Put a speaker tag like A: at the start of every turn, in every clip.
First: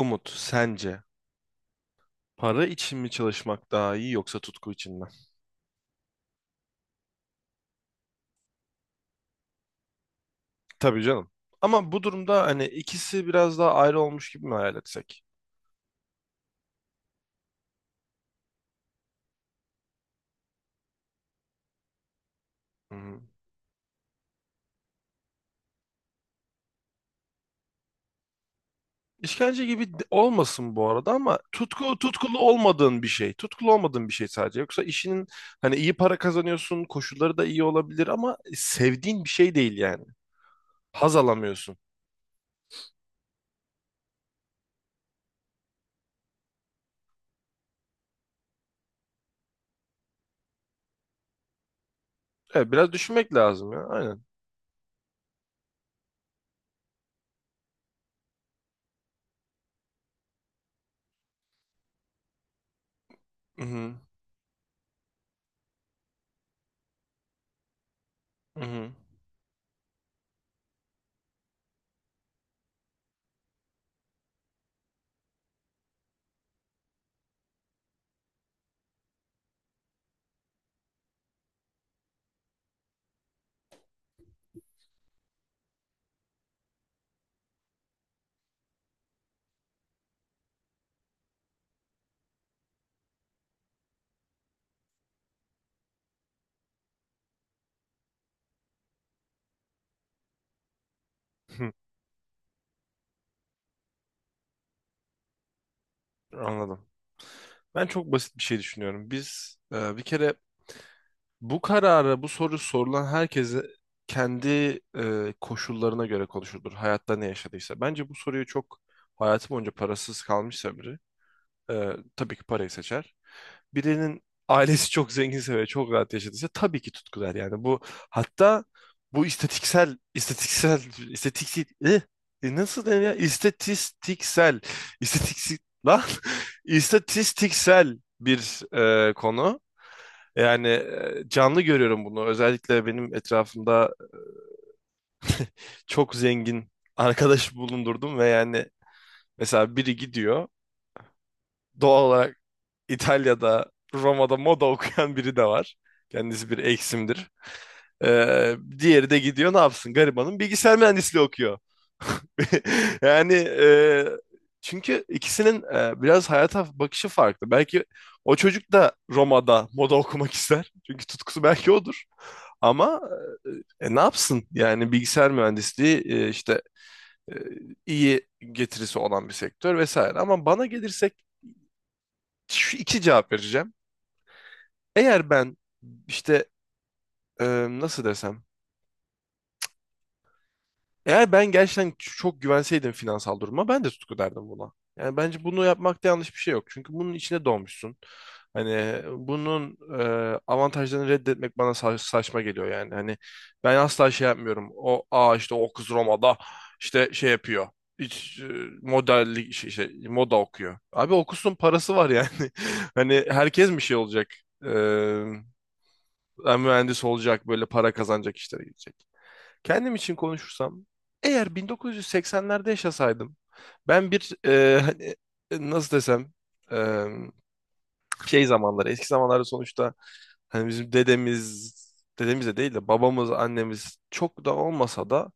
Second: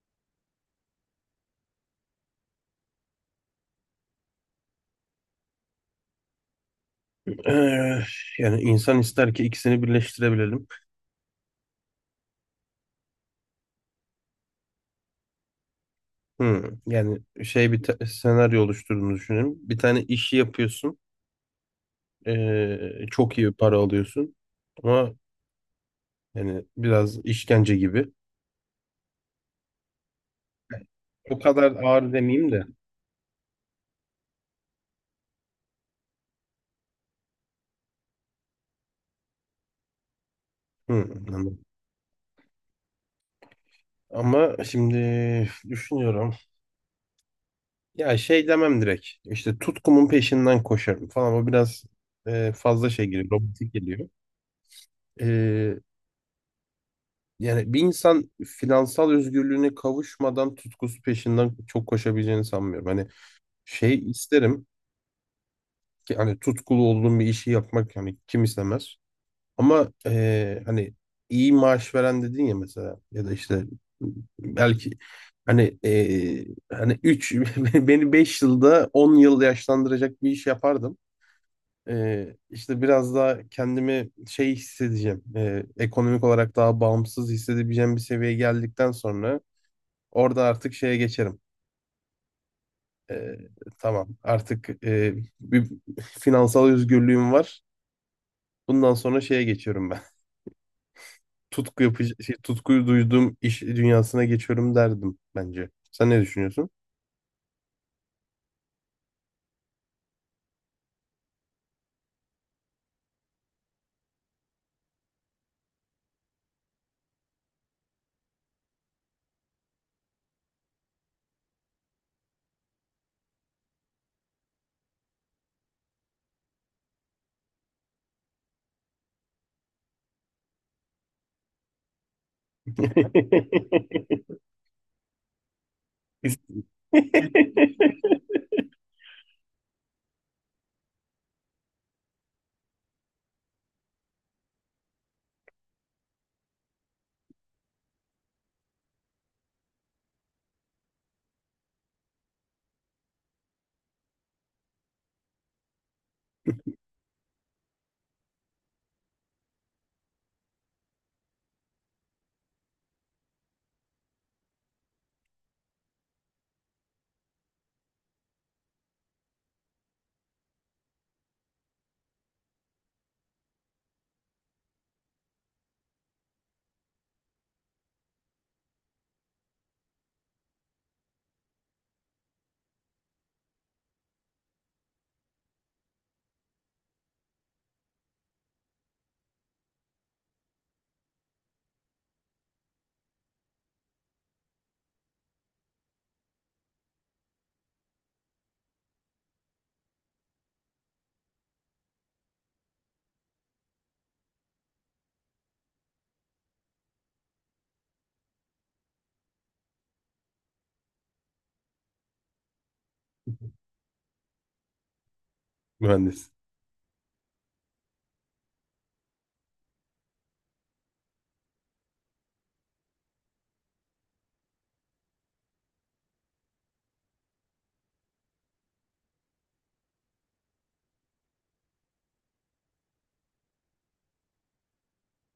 A: Umut, sence para için mi çalışmak daha iyi yoksa tutku için mi?
B: Eee, Yani insan ister ki ikisini birleştirebilelim.
A: Tabii canım. Ama bu durumda hani ikisi biraz daha ayrı olmuş gibi mi hayal etsek?
B: Yani şey bir senaryo oluşturduğunu düşünelim. Bir tane işi yapıyorsun.
A: Hı hı.
B: Çok iyi para alıyorsun. Ama yani biraz işkence gibi.
A: İşkence gibi olmasın bu arada ama
B: O kadar ağır
A: tutkulu
B: demeyeyim de.
A: olmadığın bir şey. Tutkulu olmadığın bir şey sadece. Yoksa işinin hani iyi para kazanıyorsun, koşulları da iyi olabilir ama sevdiğin bir şey değil yani. Haz
B: Hmm, anladım.
A: alamıyorsun.
B: Ama şimdi düşünüyorum. Ya şey demem direkt. İşte tutkumun peşinden koşarım falan. O biraz
A: Evet,
B: fazla
A: biraz
B: şey geliyor.
A: düşünmek lazım
B: Robotik
A: ya.
B: geliyor.
A: Aynen.
B: Ee, Yani bir insan finansal özgürlüğüne kavuşmadan tutkusu peşinden çok koşabileceğini sanmıyorum. Hani
A: Hı hı.
B: şey isterim ki hani tutkulu olduğum bir işi yapmak hani kim
A: Hı hı.
B: istemez. Ama hani iyi maaş veren dedin ya mesela ya da işte belki hani hani 3 beni 5 yılda 10 yıl yaşlandıracak bir iş yapardım. İşte biraz daha kendimi şey hissedeceğim. Ekonomik olarak daha bağımsız hissedebileceğim bir seviyeye geldikten sonra orada artık şeye geçerim. Ee, tamam, artık bir finansal özgürlüğüm var. Bundan sonra şeye geçiyorum ben.
A: Hı,
B: Tutku yapıcı, şey, tutkuyu duyduğum iş dünyasına geçiyorum derdim bence. Sen ne düşünüyorsun?
A: anladım. Ben çok basit bir şey düşünüyorum. Bir kere bu kararı, bu soru sorulan herkese kendi koşullarına göre konuşulur. Hayatta ne yaşadıysa. Bence bu soruyu çok hayatı boyunca parasız kalmışsa biri, e, tabii ki parayı seçer. Birinin ailesi çok zenginse ve çok rahat yaşadıysa tabii ki tutku der. Yani bu hatta bu istatiksel, eh, nasıl denir ya? İstatiksel, lan, istatistiksel bir konu. Yani canlı görüyorum bunu. Özellikle benim etrafımda çok zengin arkadaş bulundurdum ve yani mesela biri gidiyor. Doğal olarak İtalya'da, Roma'da moda okuyan biri de var. Kendisi bir eksimdir. Diğeri de gidiyor ne yapsın? Garibanın bilgisayar mühendisliği okuyor. Yani çünkü ikisinin biraz hayata bakışı farklı. Belki o çocuk da Roma'da moda okumak ister. Çünkü tutkusu belki odur. Ama ne yapsın? Yani bilgisayar mühendisliği işte e, iyi getirisi olan bir sektör vesaire. Ama bana gelirsek şu iki cevap vereceğim. Eğer ben işte e, nasıl desem? Eğer ben gerçekten çok güvenseydim finansal duruma ben de tutku derdim buna. Yani bence bunu yapmakta yanlış bir şey yok. Çünkü bunun içine doğmuşsun. Hani bunun avantajlarını reddetmek bana saçma geliyor yani. Hani ben asla şey yapmıyorum. O aa işte o kız Roma'da işte şey yapıyor. Hiç e, modellik moda okuyor. Abi okusun parası var yani. Hani herkes mi şey olacak? E,
B: Mühendis.
A: mühendis olacak böyle para kazanacak işlere gidecek. Kendim için konuşursam, eğer 1980'lerde yaşasaydım, ben bir nasıl desem, e, şey zamanları, eski zamanlarda sonuçta hani dedemiz de değil de babamız, annemiz çok da olmasa da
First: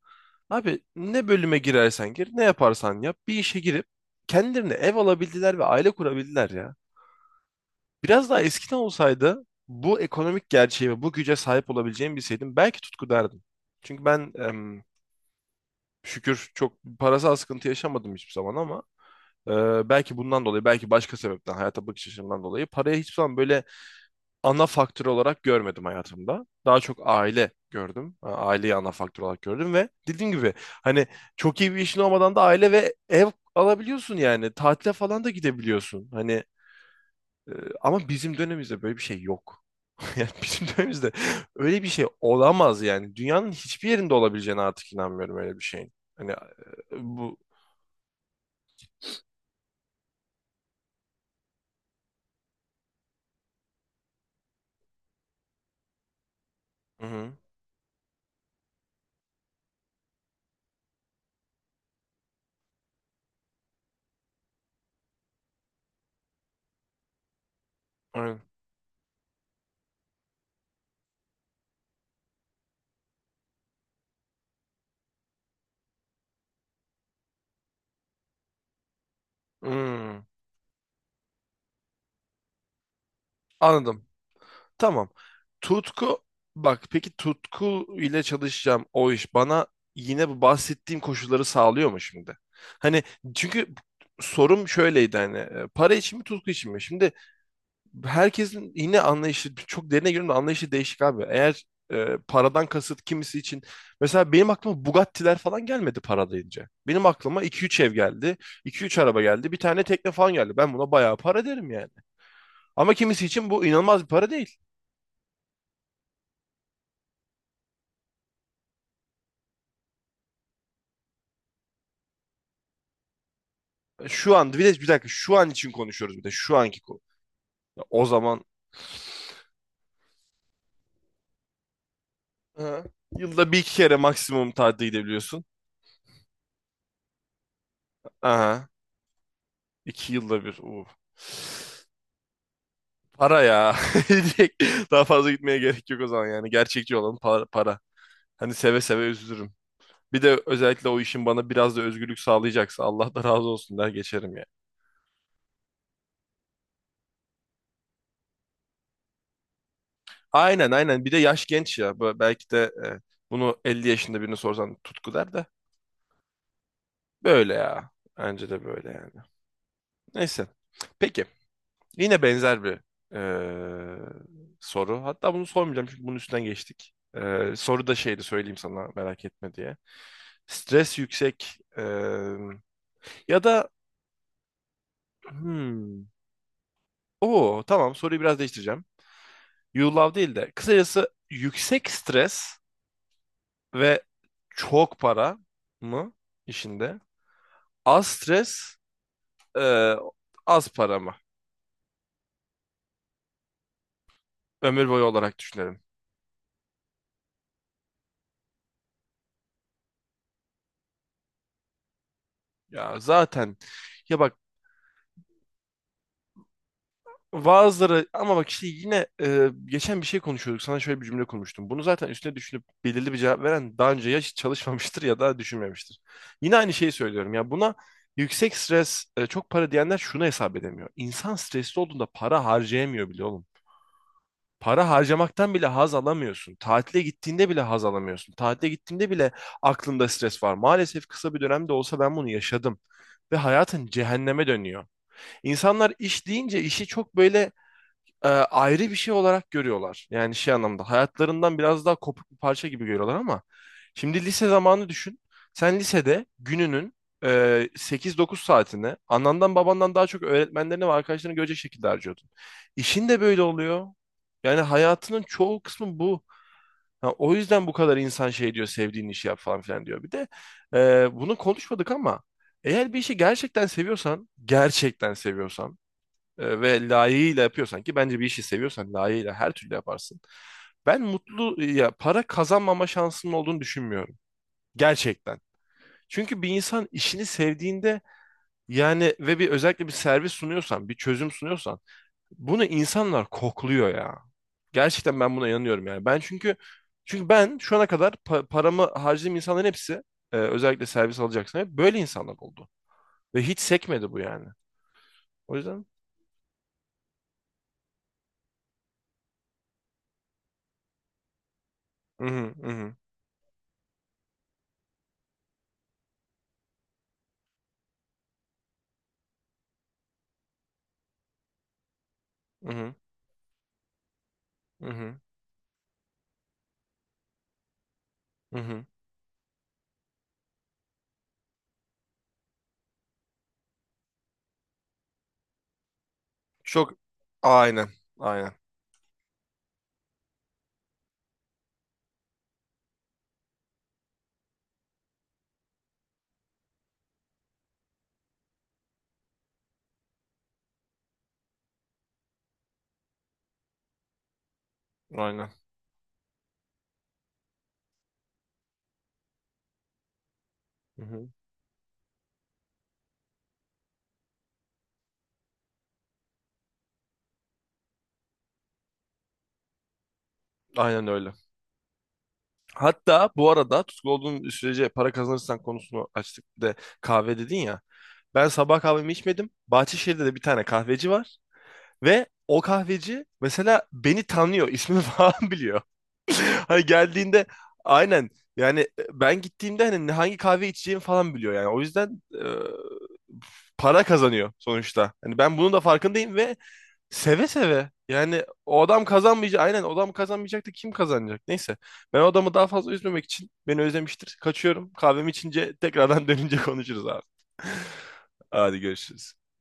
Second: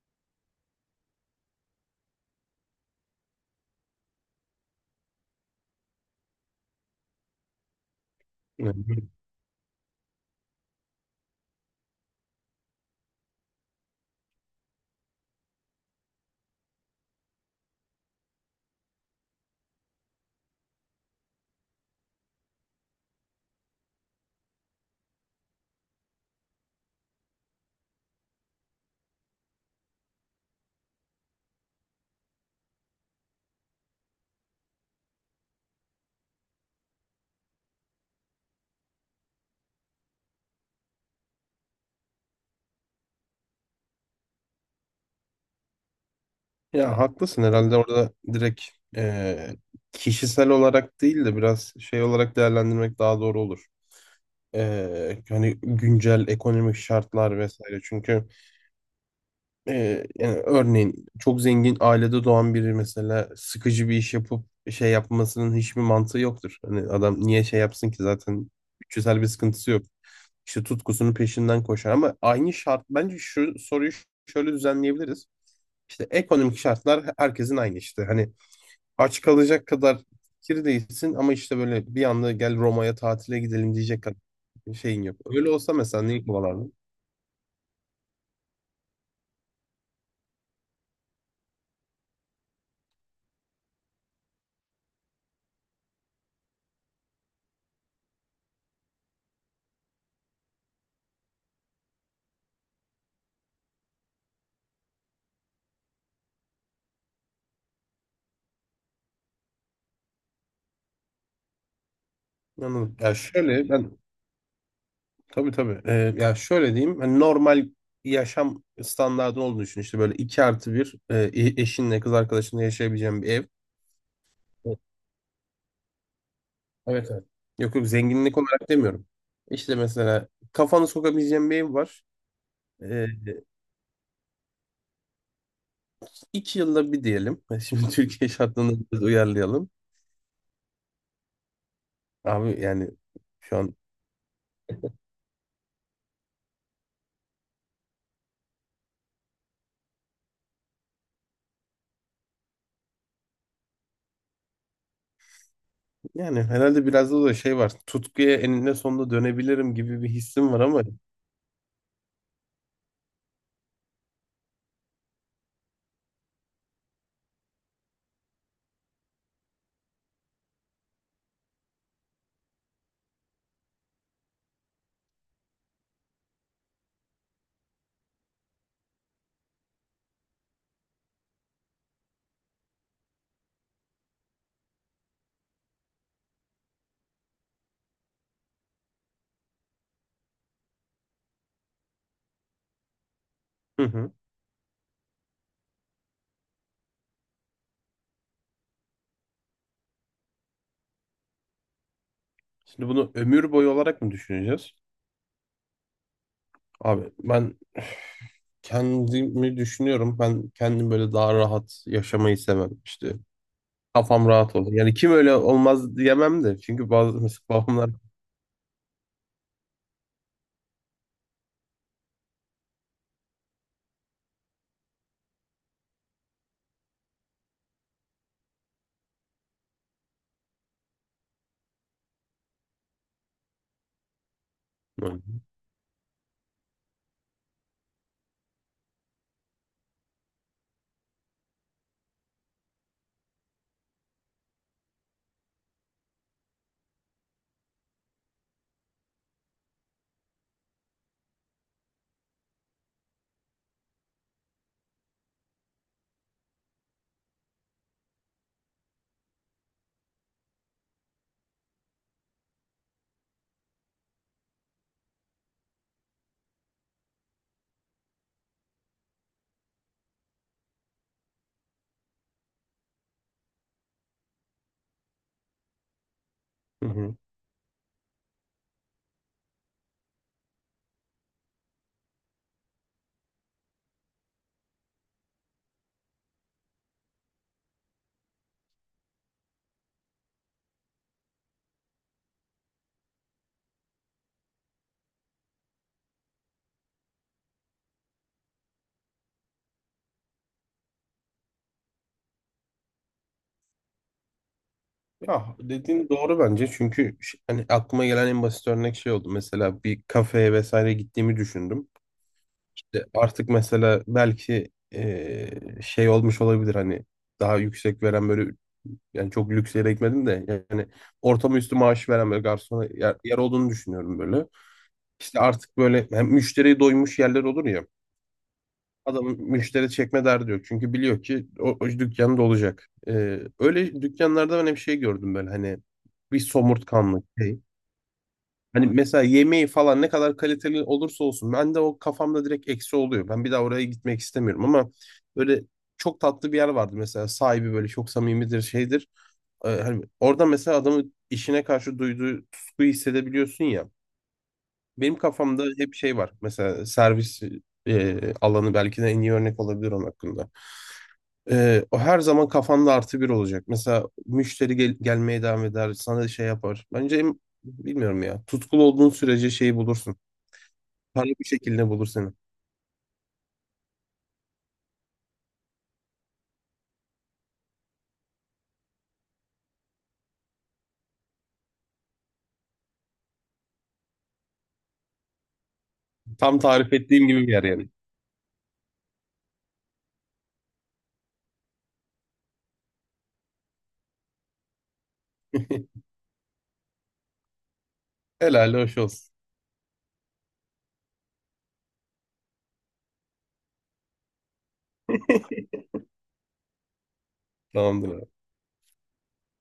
A: abi ne bölüme girersen gir, ne yaparsan yap, bir işe girip kendilerine ev alabildiler ve aile kurabildiler ya. Biraz daha eskiden olsaydı bu ekonomik gerçeğe ve bu güce sahip olabileceğimi bilseydim belki tutku derdim. Çünkü ben em, Şükür çok parasal sıkıntı yaşamadım hiçbir zaman ama e, belki bundan dolayı, belki başka sebepten, hayata bakış açımdan dolayı parayı hiçbir zaman böyle ana faktör olarak görmedim hayatımda. Daha çok aile gördüm. Aileyi ana faktör olarak gördüm ve dediğim gibi hani çok iyi bir işin olmadan da aile ve ev alabiliyorsun yani. Tatile falan da gidebiliyorsun. Hani e, ama bizim dönemimizde böyle bir şey yok. Yani bizim dönemimizde öyle bir şey olamaz yani. Dünyanın hiçbir yerinde olabileceğine artık inanmıyorum öyle bir şeyin. Hani
B: Ya
A: bu.
B: haklısın, herhalde orada direkt e, kişisel olarak değil de biraz şey olarak değerlendirmek daha doğru olur. Hani güncel ekonomik
A: Hı hı.
B: şartlar vesaire. Çünkü yani örneğin çok zengin ailede doğan biri mesela sıkıcı bir iş yapıp şey yapmasının hiçbir mantığı yoktur. Hani adam niye şey yapsın ki
A: Aynen.
B: zaten bütçesel bir sıkıntısı yok. İşte tutkusunun peşinden koşar ama aynı şart bence şu soruyu şöyle düzenleyebiliriz. İşte ekonomik şartlar herkesin aynı işte. Hani aç kalacak kadar
A: Hmm,
B: fakir değilsin ama işte böyle bir anda gel Roma'ya tatile gidelim diyecek
A: anladım.
B: kadar şeyin
A: Tamam.
B: yok. Öyle olsa mesela
A: Tutku,
B: neyi kovalardın?
A: bak peki tutku ile çalışacağım o iş bana yine bu bahsettiğim koşulları sağlıyor mu şimdi? Hani çünkü sorum şöyleydi hani para için mi tutku için mi? Şimdi herkesin yine anlayışı çok derine girdiğimde anlayışı değişik abi. Eğer paradan kasıt kimisi için mesela benim aklıma Bugatti'ler falan gelmedi para deyince. Benim aklıma iki üç ev geldi, iki üç araba geldi, bir tane tekne falan geldi. Ben buna bayağı para derim yani. Ama
B: Anladım. Ya
A: kimisi için bu
B: şöyle ben
A: inanılmaz bir para değil.
B: tabii tabii. Ya şöyle diyeyim. Hani normal yaşam standardı olduğunu düşün. İşte böyle 2+1 eşinle kız arkadaşınla yaşayabileceğin bir ev.
A: Şu an bir
B: Evet,
A: de bir dakika şu an için konuşuyoruz bir de şu anki konu.
B: evet. Evet. Yok
A: Ya,
B: yok,
A: o
B: zenginlik
A: zaman
B: olarak demiyorum. İşte mesela kafanı sokabileceğin bir ev var.
A: aha,
B: Ee,
A: yılda bir iki kere maksimum tatile gidebiliyorsun.
B: 2 yılda bir diyelim. Şimdi Türkiye
A: Aha.
B: şartlarını biraz uyarlayalım.
A: İki yılda bir.
B: Abi yani
A: Para
B: şu
A: ya.
B: an
A: Direkt daha fazla gitmeye gerek yok o zaman yani. Gerçekçi olan para, para. Hani seve seve üzülürüm. Bir de özellikle o işin bana biraz da özgürlük sağlayacaksa Allah da razı olsun der geçerim ya.
B: yani herhalde biraz da şey var. Tutkuya eninde sonunda dönebilirim gibi bir hissim var
A: Aynen
B: ama.
A: aynen. Bir de yaş genç ya. Belki de bunu 50 yaşında birine sorsan tutku der de. Böyle ya. Bence de böyle yani. Neyse. Peki. Yine benzer bir soru. Hatta bunu sormayacağım çünkü bunun üstünden geçtik. Soru da şeydi söyleyeyim sana merak etme diye. Stres yüksek, ya da hmm, o tamam soruyu biraz değiştireceğim. You love değil de kısacası yüksek stres
B: Hı
A: ve
B: hı.
A: çok para mı işinde? Az stres, eee, az para mı?
B: Şimdi bunu ömür boyu olarak mı düşüneceğiz?
A: Ömür boyu olarak düşünelim.
B: Abi ben kendimi düşünüyorum. Ben kendim böyle daha rahat yaşamayı sevmem.
A: Ya
B: İşte
A: zaten ya
B: kafam
A: bak
B: rahat olur. Yani kim öyle olmaz diyemem de. Çünkü bazı mesela babamlar...
A: bazıları ama bak işte yine geçen bir şey konuşuyorduk. Sana şöyle bir cümle konmuştum. Bunu zaten üstüne düşünüp belirli bir cevap veren daha önce ya hiç çalışmamıştır ya da düşünmemiştir. Yine aynı şeyi söylüyorum. Ya buna yüksek stres, çok para diyenler şunu hesap edemiyor. İnsan stresli olduğunda para harcayamıyor bile oğlum. Para
B: Hı hı.
A: harcamaktan bile haz alamıyorsun. Tatile gittiğinde bile haz alamıyorsun. Tatile gittiğinde bile aklında stres var. Maalesef kısa bir dönemde olsa ben bunu yaşadım ve hayatın cehenneme dönüyor. İnsanlar iş deyince işi çok böyle ayrı bir şey olarak görüyorlar. Yani şey anlamda hayatlarından biraz daha kopuk bir parça gibi görüyorlar ama şimdi lise zamanı düşün. Sen lisede gününün e, 8-9 saatini anandan babandan daha çok öğretmenlerini ve arkadaşlarını görecek şekilde harcıyordun. İşin de böyle oluyor. Yani hayatının çoğu kısmı bu. Ha, o yüzden bu kadar insan şey diyor, sevdiğin işi yap falan filan diyor. Bir de bunu konuşmadık ama eğer bir işi gerçekten seviyorsan, gerçekten seviyorsan ve
B: Hı.
A: layığıyla yapıyorsan ki bence bir işi seviyorsan layığıyla her türlü yaparsın. Ben mutlu ya para kazanmama şansının olduğunu düşünmüyorum. Gerçekten. Çünkü bir insan işini sevdiğinde yani ve bir özellikle bir servis sunuyorsan, bir çözüm sunuyorsan bunu insanlar kokluyor ya. Gerçekten ben buna inanıyorum yani. Ben çünkü çünkü ben şu ana kadar paramı harcadığım insanların hepsi özellikle servis alacaksan hep böyle insanlar oldu. Ve hiç sekmedi bu yani.
B: Ya
A: O yüzden
B: dediğin doğru bence. Çünkü hani aklıma gelen en basit örnek şey oldu. Mesela bir kafeye vesaire gittiğimi düşündüm.
A: mhm, mhm,
B: İşte artık mesela belki şey olmuş olabilir hani daha yüksek veren böyle, yani çok lüks yere gitmedim de yani ortamı üstü maaş veren böyle garsona
A: mhm,
B: yer olduğunu düşünüyorum böyle.
A: mhm,
B: İşte artık böyle hem müşteriyi doymuş yerler olur ya.
A: mhm.
B: Adamın müşteri çekme derdi yok. Çünkü biliyor ki o dükkan dolacak. Öyle dükkanlarda ben hep şey gördüm, böyle hani bir
A: Çok
B: somurtkanlık şey.
A: aynen. Aynen.
B: Hani mesela yemeği falan ne kadar kaliteli olursa olsun ben de o kafamda direkt eksi oluyor. Ben bir daha oraya gitmek istemiyorum ama böyle çok tatlı bir yer vardı mesela, sahibi böyle çok samimidir, şeydir. Hani orada mesela adamın işine karşı duyduğu tutkuyu hissedebiliyorsun ya. Benim
A: Aynen.
B: kafamda hep şey var. Mesela servis alanı belki de en iyi örnek olabilir onun hakkında.
A: Hı hı.
B: E, o her zaman kafanda artı bir olacak. Mesela müşteri gelmeye devam eder, sana şey yapar. Bence bilmiyorum ya. Tutkulu olduğun sürece şeyi bulursun.
A: Aynen
B: Para
A: öyle.
B: bir şekilde bulur seni.
A: Hatta bu arada tutku olduğun sürece para kazanırsan konusunu açtık, bir de kahve dedin ya. Ben sabah kahvemi içmedim. Bahçeşehir'de de bir tane kahveci var. Ve o kahveci mesela beni tanıyor, ismimi falan biliyor.
B: Tam
A: Hani
B: tarif ettiğim
A: geldiğinde
B: gibi bir yer yani.
A: aynen yani ben gittiğimde hani hangi kahve içeceğimi falan biliyor yani. O yüzden para kazanıyor sonuçta. Hani ben bunun da farkındayım ve seve seve. Yani
B: Helal
A: o
B: hoş
A: adam
B: olsun.
A: kazanmayacak. Aynen, o adam kazanmayacak da kim kazanacak? Neyse. Ben o adamı daha fazla üzmemek için, beni özlemiştir. Kaçıyorum. Kahvemi içince tekrardan dönünce konuşuruz abi.
B: Tamamdır.
A: Hadi görüşürüz.